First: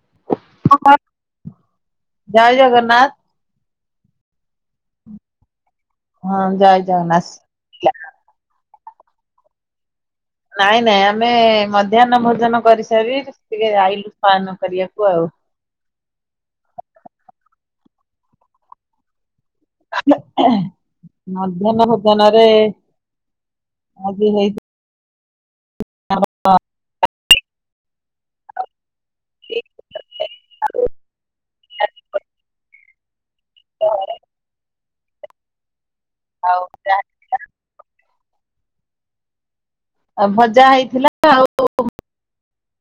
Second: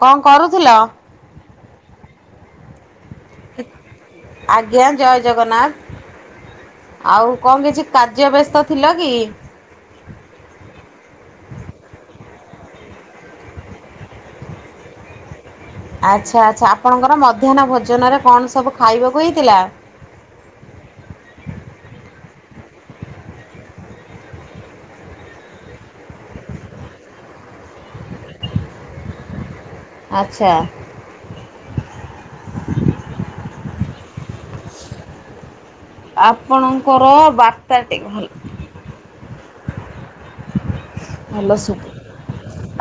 କଁ କରୁଥୁଲ? ଜୟ ଜଗନ୍ନାଥ୍। ଆଜ୍ଞା ଜୟ ଜଗନ୍ନାଥ୍। ହଁ ଜୟ ଆଉ କଁ କିଛି ଜଗନ୍ନାଥ। କାର୍ଯ୍ୟ ବ୍ୟସ୍ତ ଥିଲା କି? ନାଇଁ ନାଇଁ ଆମେ ମଧ୍ୟାହ୍ନ ଭୋଜନ କରିସାରି ଟିକେ ଆଇଲୁ ସୟନ କରିବାକୁ ଆଉ। ଆଚ୍ଛା ଆଚ୍ଛା ଆପଣଙ୍କର ମଧ୍ୟାହ୍ନ ଭୋଜନରେ କଣ ସବୁ ଖାଇବ ହୁଏ। [unintelligible] ମଧ୍ୟାହ୍ନ ଭୋଜନ ରେ ଆଜି ହେଇ [unintelligible] ଇକ୍ ଆଚ୍ଛା। ସେ ଘରେ ଭଜା ଆପଣଙ୍କର ବାର୍ତ୍ତା ଟି ଭଲ୍ ଆଉ ଭଜା ହେଇଥିଲା ଭଲ ଆଉ ଶୁଭୁ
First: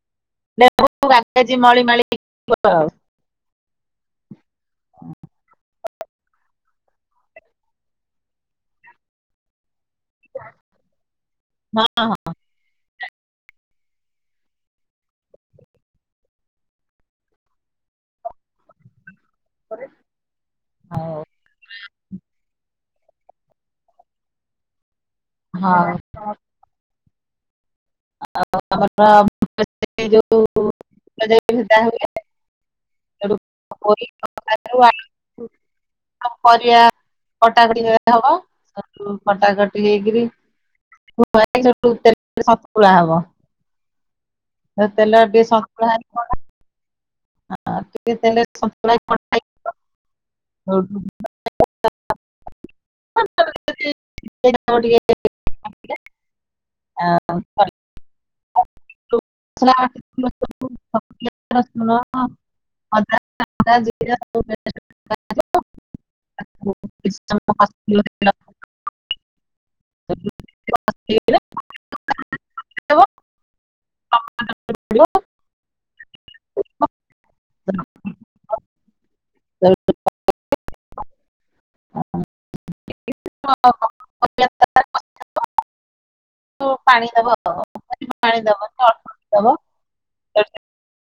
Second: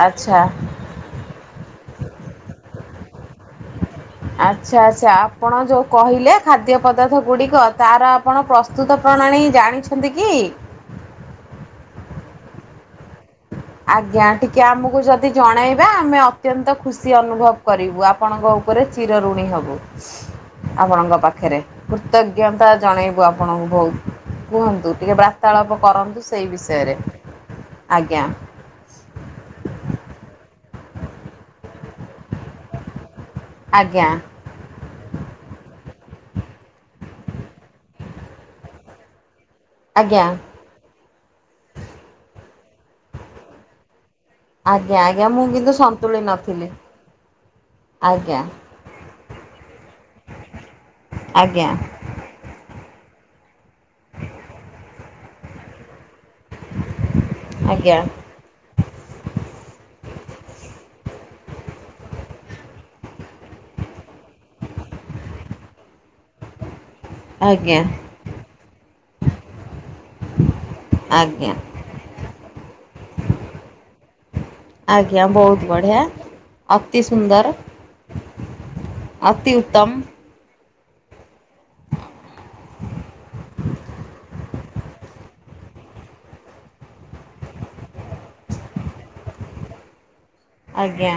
ଆଚ୍ଛା। ନା [unintelligible] ମଳିମାଳି [unintelligible] ଆଉ ଆଚ୍ଛା ଆଚ୍ଛା ଆପଣ ଯୋଉ କହିଲେ ଖାଦ୍ୟ ପଦାର୍ଥ ଗୁଡ଼ିକ ତାର ଆପଣ ପ୍ରସ୍ତୁତ ପ୍ରଣାଳୀ ଜାଣିଛ ଛନ୍ତି କି? ହଁ ହଁ। ଆଜ୍ଞା ଟିକେ ଆମକୁ ଯଦି ଜଣାଇବା ଆମେ ଅତ୍ୟନ୍ତ ଖୁସି ଅନୁଭବ କରିବୁ ଆପଣଙ୍କ ଉପରେ ଚି ଚିର ଋଣୀ ହବୁ ହଁ ଆପଣଙ୍କ ହଉ। ପାଖରେ କୃତଜ୍ଞତା ଜ ଜଣେଇବୁ ଆପଣଙ୍କୁ ବୋହୁ କୁହନ୍ତୁ ଟିକେ ବାର୍ତ୍ତାଳାପ ହଁ କରନ୍ତୁ ସେଇ ବିଷୟରେ। ଆଜ୍ଞା। ଆମର [inaudible] ଯୋଉା [inaudible] ସେଟା ହୁଏ। ଆଜ୍ଞା କରି [unintelligible] ଆଉ ପରିବା କଟାକଟି କେବେ ହବ କଟାକଟି ହେଇକିରି ଆଜ୍ଞା [unintelligible] ହବ ସେ ଆଜ୍ଞା ତେଲରେ ଆଜ୍ଞା ଟିକେ ମୁଁ କିନ୍ତୁ ସନ୍ତୁଳା ସନ୍ତୁଳି ହବ ନଥିଲି ହଁ ଟିକେ ତେଲ ଆଜ୍ଞା ରେ ସନ୍ତୁଳା ହବ ଖାଇକି ଯିବ [unintelligible] ଆଜ୍ଞା। [unintelligible] ଆଉ [unintelligible] [unintelligible] ଆଜ୍ଞା ପିଆଜ ରସୁଣ ଅଦା ଜିରା [unintelligible] ଆଜ୍ଞା [unintelligible] ଆଜ୍ଞା [unintelligible] ଆଜ୍ଞା ବହୁତ ବଢିଆ ଅତି ସୁନ୍ଦର ଅତି ଉତ୍ତମ [unintelligible] ପାଣି ଦବ ପାଣି ଦବ [unintelligible] ଆଜ୍ଞା।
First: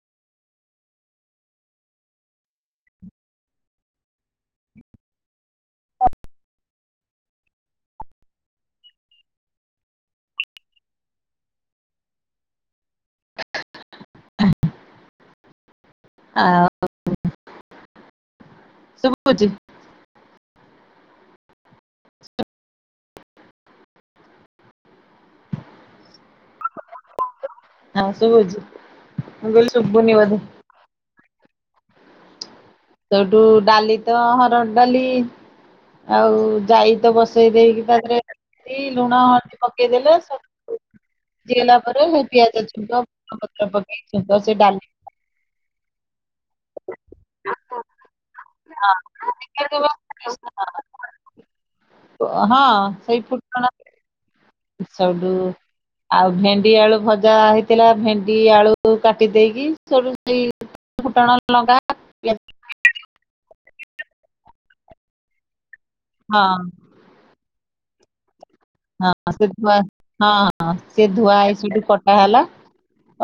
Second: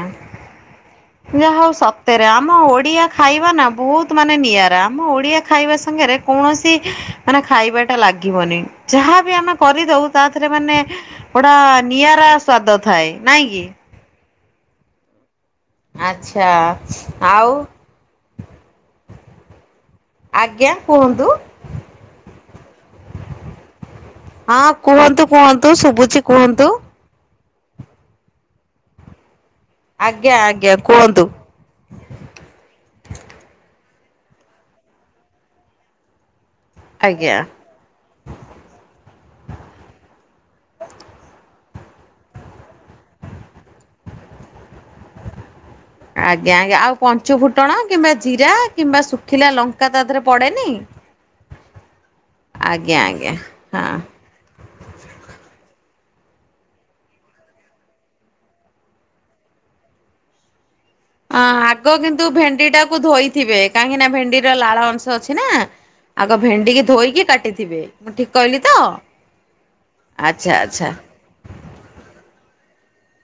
ହ ଯାହା ହଉ ସତରେ ଆମ ଓଡ଼ିଆ ଖାଇବା ନା ବହୁତ ମାନେ ନିଆରା ଆମ ଓଡ଼ିଆ ଖାଇବା ସାଙ୍ଗରେ କୌଣସି ମାନେ ଖାଇବାଟା ଲାଗିବନି ଯାହାବି ଆମେ କରିଦଉ ତା ଥିରେ ମାନେ ପୁରା ନିଆରା ସ୍ଵାଦ ଥାଏ ନାଇଁ କି? ଆଚ୍ଛା ଆଉ ସୁବୁଚି ଆଜ୍ଞା କୁହନ୍ତୁ। ହଁ କୁହନ୍ତୁ କୁହନ୍ତୁ ଶୁଭୁଚି କୁହନ୍ତୁ। ହଁ ଶୁଭୁଚି ମୁଁ କହିଲି ଶୁଭୁନି ଆଜ୍ଞା ବୋଧେ। ଆଜ୍ଞା କୁହନ୍ତୁ। ସେଇଠୁ ଡାଲି ତ ହରଡ଼ ଡାଲି ଆଉ ଯାଇ ତ ଆଜ୍ଞା। ବସେଇ ଦେଇକି ତା ଦେହରେ ଦି ଲୁଣ ହଲଦୀ ପକେଇ ଦେଲେ ସ ସିଜିଗଲା ପରେ ହେଇ ପିଆଜ ଛୁଙ୍କ ଭେରସୁଙ୍ଗା ପତ୍ର ପକେଇ ଛୁଙ୍କ ସେ ଡାଲି ଆଜ୍ଞା ଆଜ୍ଞା ଆଉ ପଞ୍ଚୁ ଫୁଟଣ କିମ୍ବା ଜିରା କିମ୍ବା ଶୁଖିଲା ଲଙ୍କା ତା ଦେହରେ ପଡ଼େନି? ହଁ ଆଜ୍ଞା ସେଇ ଆଜ୍ଞା ଫୁଟଣ ହଁ। ସବୁଠୁ ଆଉ ଭେଣ୍ଡି ଆଳୁ ଭଜା ହେଇଥିଲା ଭେଣ୍ଡି ଆଳୁ କାଟି ଦେଇକି ସେଠୁ ସେଇ ଫୁଟଣ, ଅ ଲଙ୍କା ଆଗ କିନ୍ତୁ ପିଆଜ ଭେଣ୍ଡି ଟାକୁ ଧୋଇଥିବେ କାହିଁକି ନା ଭେଣ୍ଡିର ଲାଳ ଅଂଶ ଅଛି ନା ଆଗ ହଁ ଭେଣ୍ଡି କିି ଧୋଇକି କାଟିଥିବେ ମୁଁ ଠିକ କହିଲି ତ? ହଁ ସେ ଧୁଆ ଆଚ୍ଛା ହଁ ଆଚ୍ଛା ସେ ଧୁଆ ହେଇ ସେଇଠୁ କଟା ହେଲା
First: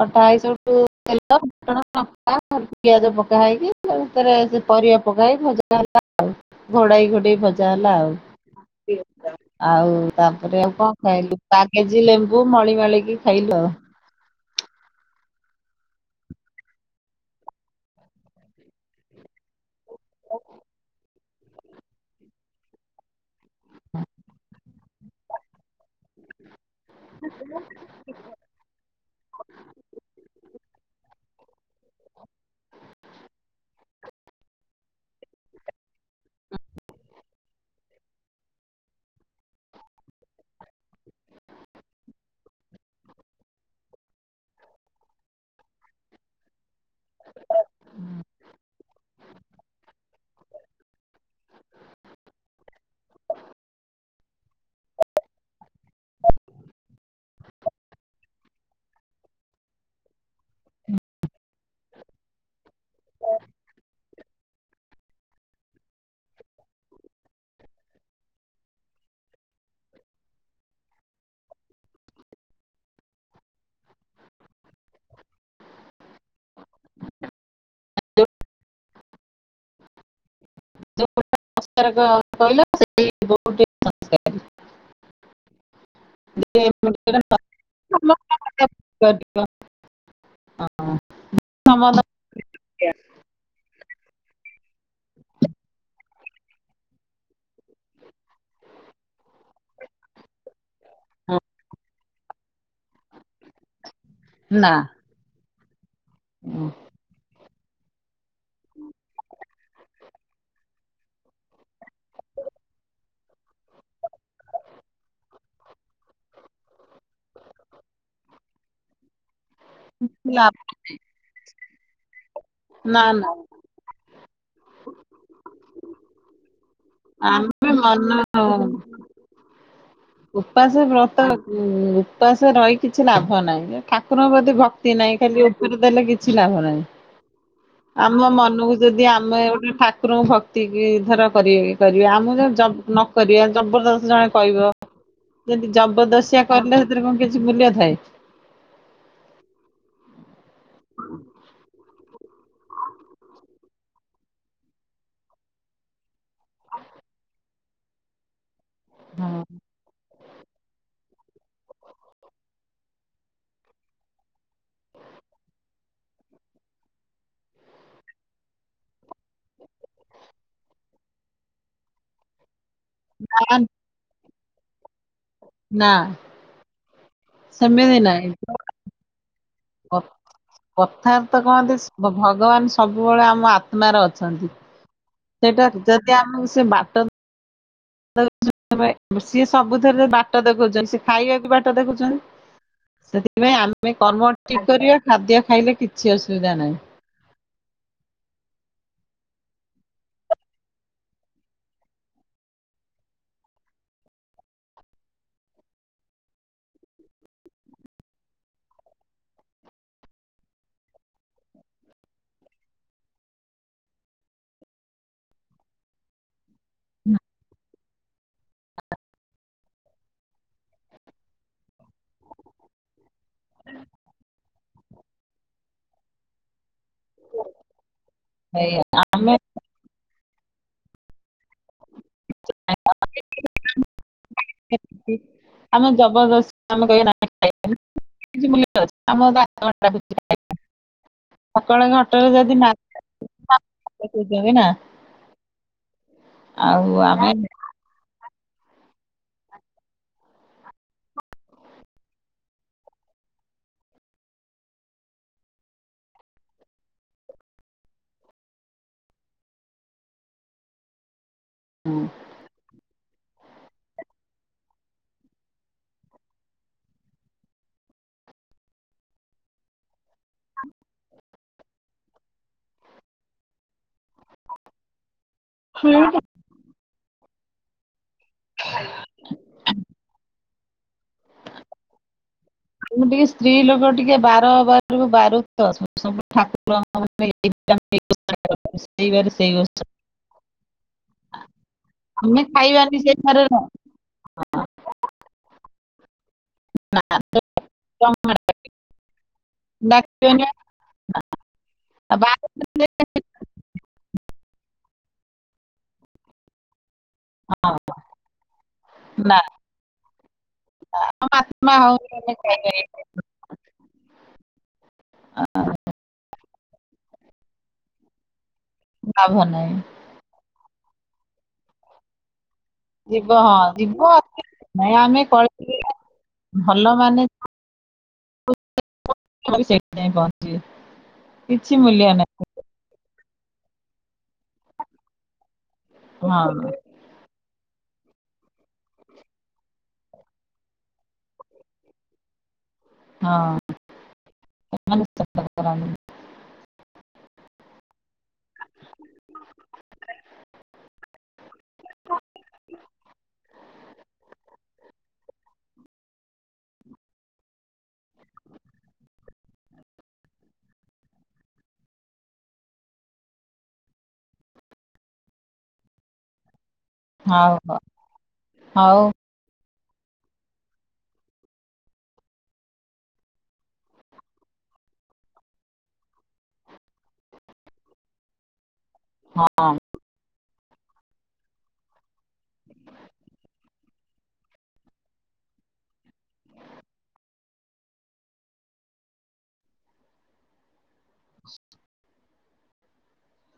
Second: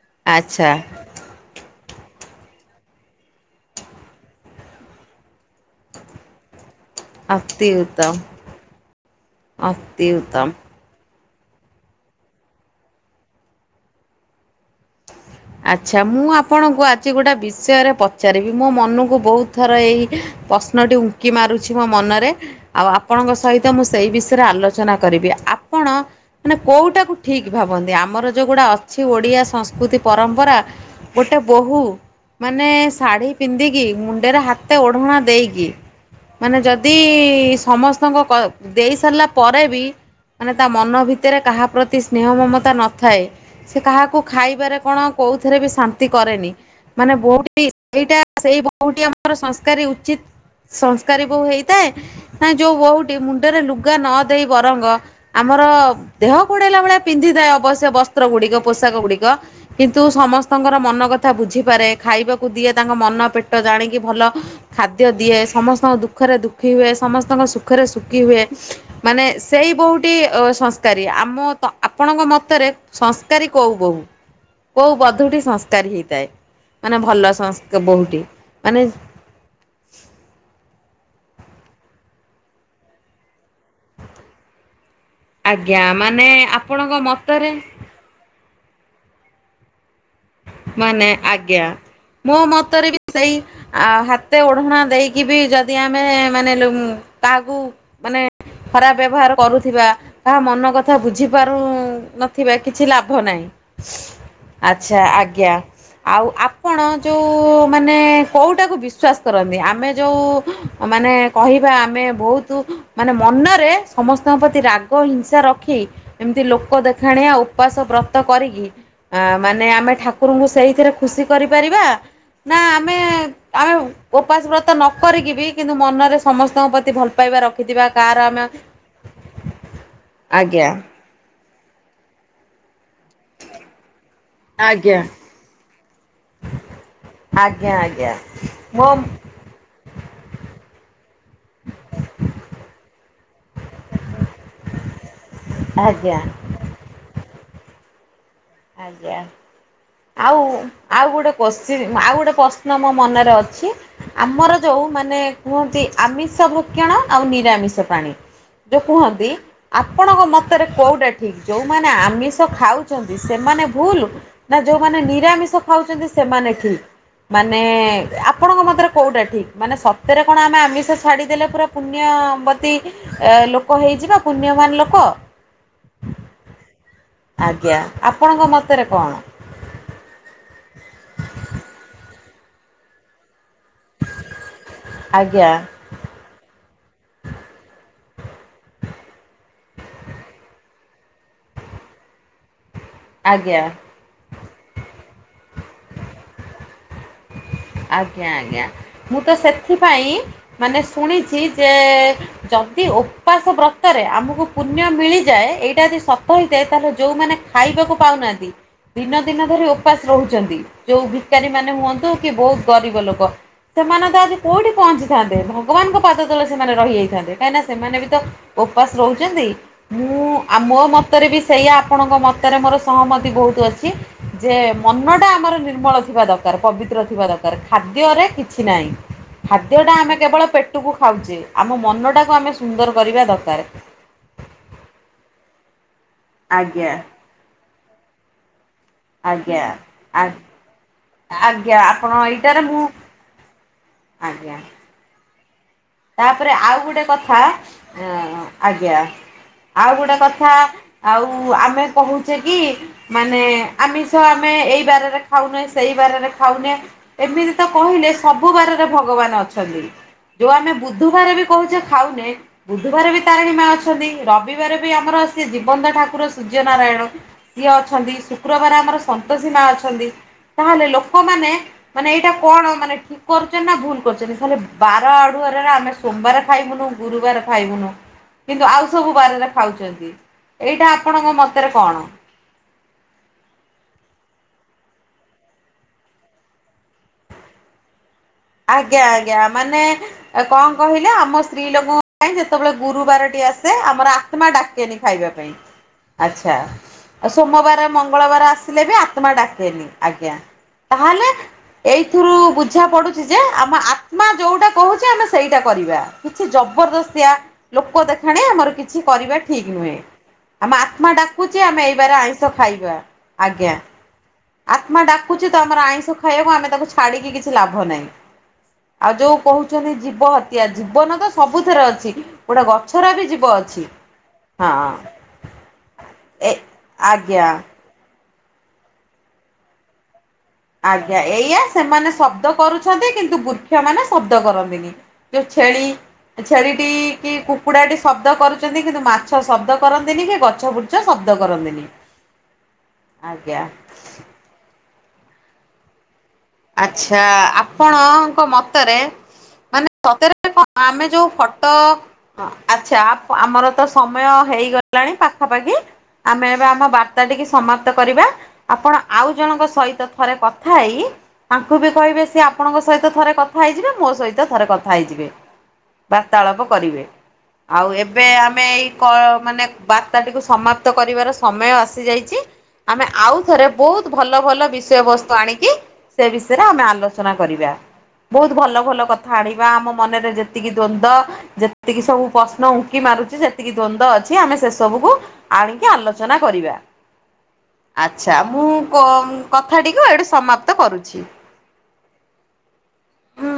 କଟା ହେଇ ଆଚ୍ଛା ସୋଉଟୁ ତେଲ, ଫୁଟଣ, ଲଙ୍କା ସ ପିଆଜ ପକା ହେଇକି ଟା ଉପରେ ପରିବା ପକା ହେଇ ଭଜା ଆଉ ଘୋଡାଇ ଘୋଡ଼େଇ ଅତି ଭଜା ହେଲା ଉତ୍ତମ ଆଉ ଅତି ଆଉ ଉତ୍ତମ। ତାପରେ ଆଉ କଣ ଖାଇଲୁ କାକେଜି ଲେମ୍ବୁ ମଳି ମାଳିକି ଖାଇଲୁ ଆଉ। ଆଚ୍ଛା ମୁଁ ଆପଣଙ୍କୁ ଆଜି ଗୋଟେ ବିଷୟରେ ପଚାରିବି ମୋ ମନକୁ ବହୁତ ଥର ଏ ପ୍ରଶ୍ନଟି ଉଙ୍କି ମାରୁଛି ମୋ ମନରେ ଆଉ ଆପଣଙ୍କ ସହି ତ ମୁଁ ସେଇ ବିଷୟରେ ଆଲୋଚନା କରିବି ଆ ଆପଣ ମାନେ କୋଉଟାକୁ ଠିକ ଭାବନ୍ତି ଆମର ଯୋଉଗୁଡା ଅଛି ଓଡିଆ ସଂସ୍କୃତି ପରା ଗୋଟେ ବୋହୂ ମାନେ ଶାଢ଼ୀ ପିନ୍ଧିକି ମୁଣ୍ଡରେ ହାତେ ଓଢ଼ଣା ଦେଇକି ମାନେ ଯଦି ସମସ୍ତଙ୍କ କ ଦେଇ ସାରିଲା ପରେ ବି ମାନେ ତା ମନ ଭିତରେ କାହା ପ୍ରତି ସ୍ନେହ ମମତା ନଥାଏ ସେ କାହାକୁ ଖାଇବାରେ ଆପଣ କଉଥରେ ବି ଶାନ୍ତି କରେନି ମାନେ ବୋହୂଟି ସେଇଟା ସେଇ ବୋହୂଠି ଆମର ସଂସ୍କାରୀ ଉଚିତ ସଂସ୍କାରୀ ବୋହୂ ହେଇଥାଏ। ନା ଯୋଉ ବୋହୂଟି ମୁଣ୍ଡରେ ଲୁଗା ନ ଦେଇ ବରଙ୍ଗ ଆମ ର ଦେହ ଘୋଡେଇଲା ଭଳିଆ ପିନ୍ଧିଥାଏ ଅବଶ୍ୟ ବସ୍ତ୍ର ଗୁଡିକ, ପୋଷାକ ଗୁଡିକ କିନ୍ତୁ ସମସ୍ତଙ୍କର ମନ କଥା ବୁଝିପାରେ, ଖାଇବାକୁ ଦିଏ ତାଙ୍କ ମନ ପେଟ ଜାଣିକି ଭଲ ଖାଦ୍ୟ ଦିଏ ।ସମସ୍ତଙ୍କ ଦୁଃଖରେ ଦୁଃଖୀ ହୁଏ। ସମସ୍ତଙ୍କ ସୁଖରେ ସୁଖୀ ହୁଏ ।ମାନେ ସେଇ ବୋହୂଟି ସଂସ୍କାରୀ। ଆମ ଆପଣଙ୍କ ମତରେ ସଂସ୍କାରୀ କୋଉ ବୋହୂ? କୋଉ ବଧୂଟି ସଂସ୍କାରୀ ହେଇଥାଏ? ମାନେ ଭଲ ସଂସ୍କରୀ ବହୁଟ, ଯୋଉ ମାନେ [unintelligible] [unintelligible] କହିଲ ସେହି ବୋହୂଟି ସଂସ୍କାରୀ। ଆଜ୍ଞା। ମାନେ ଆପଣଙ୍କ ମତରେ [unintelligible] ମାନେ ଆଜ୍ଞା। ମୋ ମତରେ ବି ସେଇ ଆ ହାତେ ଓଢ଼ଣା ଦେଇକି ବି ଯଦି ଆମେ ମାନେ କାହାକୁ ମାନେ ଖରାପ ବ୍ୟବହାର କରୁଥିବା, କାହା ମନ କଥା ବୁଝିପାରୁ ନଥିବା, କିଛି ଲାଭ ନାହିଁ। ନା। ଆଚ୍ଛା ଆଜ୍ଞା। ଆଉ ଆପଣ ଯୋଉ ମାନେ କୋଉଟାକୁ ବିଶ୍ଵାସ କରନ୍ତି? ଆମେ ଯୋଉ ମାନେ କହିବା ଆମେ ବହୁତ ମାନେ ମନରେ ସମସ୍ତଙ୍କ ପ୍ରତି ରାଗ, ହିଂସା ରଖି ଏମିତି ଲୋକ ଦେଖାଣିଆ ଉପାସ ବ୍ରତ କରିକି ଆ ମାନେ ଆମେ ଠାକୁରଙ୍କୁ ଲାଭ ସେଇଥିରେ ଖୁସି କରିପାରିବା ନା ଆମେ ନାଁ ନାଁ। ଆମେ ଉପାସ ବ୍ରତ ନ କରିକି ବି କିନ୍ତୁ ମନରେ ସମସ୍ତଙ୍କ ପ୍ରତି ଭଲ ପାଇବା ଆମେ ରଖିଥିବା ମନ କାହାର ଆମେ ଆଜ୍ଞା। ଉପାସ ବ୍ରତ ଉ ଉପାସ ରହି କିଛି ଲାଭ ନାହିଁ। ଠାକୁରଙ୍କ ପ୍ରତି ଭକ୍ତି ଆଜ୍ଞା। ନାହିଁ ଖାଲି ଉପରେ ଦେଲେ କିଛି ଲାଭ ନାହିଁ। ଆଜ୍ଞା ଆଜ୍ଞା ଆମ ମନକୁ ମୋ ଯଦି ଆମେ ଗଟେ ଠାକୁରଙ୍କୁ ଭକ୍ତି କି ଧର କରିବ କରିବେ। ଆମ ନକରିବେ ଜବରଦସ୍ତ ଜଣେ କହିବ ଯେମିତି ଜବର ଆଜ୍ଞା ଦସ୍ତିଆ କଲେ ସେଥିରେ କଣ କିଛି ମୂଲ୍ୟ ଥାଏ। ଆଜ୍ଞା। ଆଉ ଆଉ ଗୋଟେ କୋଶ୍ଚିନ ଆଉ ଗୋଟେ ପ୍ରଶ୍ନ ମୋ ମନରେ ଅଛି। ଆମର ଯୋଉ ମାନେ କୁହନ୍ତି ଆମିଷ ଭକ୍ଷଣ ଆଉ ନି ନିରାମିଷ ପାଣି ଯେଉଁ କୁହନ୍ତି ନା ।ଆପଣଙ୍କ ମତରେ କେଉଁଟା ଠିକ୍? ଯେଉଁମାନେ ଆମିଷ ଖାଉଛନ୍ତି ସେମାନେ ଭୁଲ ନା ଯୋଉମାନେ ନିରାମିଷ ଖାଉଛନ୍ତି ସେମାନେ ଠିକ୍। ମାନେ ଆପଣଙ୍କ ମତରେ କୋଉଟା ଠିକ? ମାନେ ସତରେ କଣ ଆମେ ଆମିଷ ଛାଡିଦେଲେ ପୁରା ପୁଣ୍ୟ ବତୀ ଲୋକ ହେଇଯିବା। ପୁଣ୍ୟମାନ ଲୋକ। ନା। ଆଜ୍ଞା। ଆପଣଙ୍କ ମତରେ କଣ? କଥ କଥାରେ ତ କହନ୍ତି ଭଗବାନ ସବୁବେଳେ ଆମ ଆ ରେ ଅଛନ୍ତି। ଆଜ୍ଞା ସେଟା ଯଦି ଆମକୁ ସେ ବାଟ [unintelligible] ସବୁଥିରେ ବାଟ ଦେଖଉଛନ୍ତି। ସିଏ ଖାଇବାକୁ ବାଟ ଦେଖାଉଛନ୍ତି ସେଥିପାଇଁ ଆଜ୍ଞା। ଆମେ କର୍ମ ଠିକ୍ କରିବା। ଖାଦ୍ୟ ଖାଇଲେ କିଛି ଅସୁବିଧା ନାହିଁ। ଆଜ୍ଞା ଆଜ୍ଞା। ମୁଁ ତ ସେଥିପାଇଁ ମାନେ ଶୁଣିଛି ଯେ ଯ ଯଦି ଉପାସ ବ୍ରତରେ ଆମକୁ ପୁଣ୍ୟ ମିଳିଯାଏ ଏଇଟା ଯଦି ସତ ହେଇଥାଏ। ତାହେଲେ ଯଉମାନେ ଖା ଇବାକୁ ପାଉନାହାନ୍ତି ଦିନ ଦିନ ଧରି ଉପାସ ରହୁଛନ୍ତି ଯୋଉ ଭିକାରୀ ମାନେ ହୁଅନ୍ତୁ କି ବହୁତ ଗରିବ ଲୋକ ସେମାନେ ତ ଆଜି କୋଉଠି ପହଞ୍ଚିଥାନ୍ତେ। ଭଗବାନଙ୍କ ପାଦ ତଳେ ସେମାନେ ରହିଯାଇଥାନ୍ତେ। କାହିଁକିନା ସେମାନେ ବି ତ ଉପାସ ରହୁଛନ୍ତି। ମୁଁ ମୋ ମତରେ ବି ସେଇଆ ଆପଣଙ୍କ ମତରେ ମୋର ସହମତି ବହୁତ ଅଛି। ଯେ ମନ ଟା ଆମର ନିର୍ମଳ ଥିବା ଦରକାର। ପବିତ୍ର ଥିବା ଦରକାର। ଖାଦ୍ୟରେ କିଛି ନାହିଁ। ଆମେ ଖାଦ୍ୟଟା ଆମେ କେବଳ ପେଟକୁ ଖାଉଚେ। ଆମ ମନଟା ତାାକୁ ଆମେ ସୁନ୍ଦର କରିବା ଦରକାରେ। ଜବର ଦସ୍ତି ଆମେ କହିବା ଆମ [unintelligible] ଆଜ୍ଞା ଆ ଆଜ୍ଞା ସକାଳ ଆପଣ ଅଟୋରେ ଯଦି ଏଇଟାରେ ନା ମୁଁ ଆଜ୍ଞା [unintelligible] ତାପରେ ଆଉ ଗୋଟେ କଥା ଅ ଆଜ୍ଞା। ଆଉ ଗୋଟେଏ କଥା ଆଉ ଆମେ କହୁଛେ କି ମାନେ ଆମିଷ ଆମେ ଏଇ ବାରରେ ଖାଉନେ ସେଇ ବାରରେ ଖାଉନେ ଏମିତି ତ କହିଲେ ସବୁ ବାରରେ ଭଗବାନ ଅ ଯୋଉ ଆମେ ବୁଧବାର ବି କହୁଛେ ଖାଉନେ ବୁଧବାରେ ବି ତାରିଣୀ ମା ଅଛନ୍ତି ରବିବାରେ ବି ଆମର ସେ ଜୀବନ୍ତ ଠାକୁର ସୂର୍ଯ୍ୟ ନାରାୟଣ ସିଏ ଅଛନ୍ତି ଶୁକ୍ରବାର ଆମର ସନ୍ତୋଷୀ ମା ଅଛନ୍ତି ତାହେଲେ ଲୋକମାନେ ମାନେ ଏଇଟା କଣ ମାନେ ଠିକ କରୁଛନ୍ତି ନା ଭୁଲ କରୁଛନ୍ତି ଖଲେ ବାର ଆଡୁ ଆମେ ସୋମବାର ଖାଇବୁନୁ ଗୁରୁବାର ଖାଇବୁନୁ କିନ୍ତୁ ଆଉ ସବୁ ବାରରେ ଖାଉଛନ୍ତି ଏଇଟା ଆପଣଙ୍କ ମତରେ କଣ? ମୁଁ ଟିକେ ସ୍ତ୍ରୀ ଲୋକ ଟିକେ ବା [unintelligible] ଆଜ୍ଞା ଆଜ୍ଞା ମାନେ କଣ କହିଲ ଆମ ସ୍ତ୍ରୀ ଲୋକଙ୍କ ପାଇଁ ଆମେ ଯେତେବେଳେ ଖାଇବାନି ସେଇ ଗୁରୁବାରଟିେ ବାର ଆସେ ଆମର ଆତ୍ମା ଡାକେନି ଖାଇବା ପାଇଁ। ଆଚ୍ଛା ଆଉ ସୋମବାର ମଙ୍ଗଳବାର ଆସିଲେ ବି ଆତ୍ମା ଡାକେନି ଆଜ୍ଞା। ଡାକିବାନି ତାହେଲେ ଆଉ ଏଇଥିରୁ ବାର ବୁଝା ପଡୁଛି ଆମ ଆତ୍ମା ଯୋଉଟା କହୁଛି ଆମେ ସେଇଟା କରିବା କିଛି ଜବରଦ ଲୋକ ଦେଖାଣିଆ ଆମର କିଛି ନା କରିବା ଠିକ ନୁହେଁ। ଆମେ ଆତ୍ମା ଡାକୁଛିେ ଜମା ଆମେ ହଉନି ଏଇବାର ଆମେ ଆଇଁଷ ଖାଇବାନି ଖାଇବା ଆଜ୍ଞା। ଆତ୍ମା ଡାକୁଛି ତ ଆମର ଆଇଁଷ ଖାଇବାକୁ ଆମେ ତାକୁ ଛାଡିକି କିଛି ଲାଭ ନାହିଁ। ଆଉ ଯୋଉ ଲାଭ ନାହିଁ କହୁଛନ୍ତି ଜୀବ ହତ୍ୟା ଜୀବନ ତ ସବୁଥିରେ ଅଛି। ଗୋଟେ ଗଛର ବି ଯିବ ହଁ ଅଛି ଅଛି। ହଁ। ନାଇଁ ଆମେ କଳି ଏ ଆଜ୍ଞା। ସେ [unintelligible] ଆଜ୍ଞା ଏଇଆା ସେମାନେ ଶବ୍ଦ କରୁଛନ୍ତି କିନ୍ତୁ ବୃକ୍ଷ ମାନେ ଶବ୍ଦ କରନ୍ତିନି। ଛେଳି ହଁ ଛେଳିଟି କି କୁକୁଡ଼ାଟି ଶବ୍ଦ କରୁଛନ୍ତି କିନ୍ତୁ ମାଛ ଶବ୍ଦ କରନ୍ତିନି କି ଗଛ ବୁଛ ଶବ୍ଦ କରନ୍ତିନି। ଁ ଆଜ୍ଞା। ମନ [unintelligible] ଆଛା ଆପଣଙ୍କ ମତରେ ମାନେ ସତରେ କଣ ଆମେ ଯୋଉ ଫଟୋ ଆଚ୍ଛା ଆମର ତ ସମୟ ହେଇଗଲାଣି ପାଖାପାଖି ଆମେ ଏବେ ଆମ ବାର୍ତ୍ତା ଟିକ ସମାପ୍ତ କରିବା ଆପଣ ଆଉ ଜଣଙ୍କ ସହିତ ଥରେ କଥା ହେଇ ତାଙ୍କୁ ବି କହିବେ ସି ଆପଣଙ୍କ ସହିତ ଥରେ କଥା ହେଇଯିବେ ମୋ ସହିତ ଥରେ କଥା ହେଇଯିବେ। ବାର୍ତ୍ତାଳାପ କରିବେ ହଉ ହଉ ଆଉ ଏବେ ଆମେ ଏଇ ହଉ ମାନେ ବାର୍ତ୍ତାଟିକୁ ସମାପ୍ତ କରିବାର ସମୟ ଆସିଯାଇଛି। ଆମେ ଆଉ ଥରେ ବହୁତ ଭଲ ଭଲ ବିଷୟ ବସ୍ତୁ ଆଣିକି ସେ ବିଷୟରେ ଆମେ ଆଲୋଚନା କରିବା ବହୁତ ଭଲ ଭଲ କଥା ହଁ ଆଣିବା ଆମ ମନରେ ଯେ ଯେତିକି ଦ୍ଵନ୍ଦ ଯେତିକି ସବୁ ପ୍ରଶ୍ନ ଉଙ୍କି ମାରୁଛି ଯେତିକି ଦ୍ଵନ୍ଦ୍ୱ ଅଛି ଆମେ ସେ ସବୁକୁ ଆଣିକି ଆଲୋଚନା କରିବା। ଆଛା ମୁଁ କଥା ତିକୁ ଏଇଠି ସମାପ୍ତ କରୁଛି। ହଁ।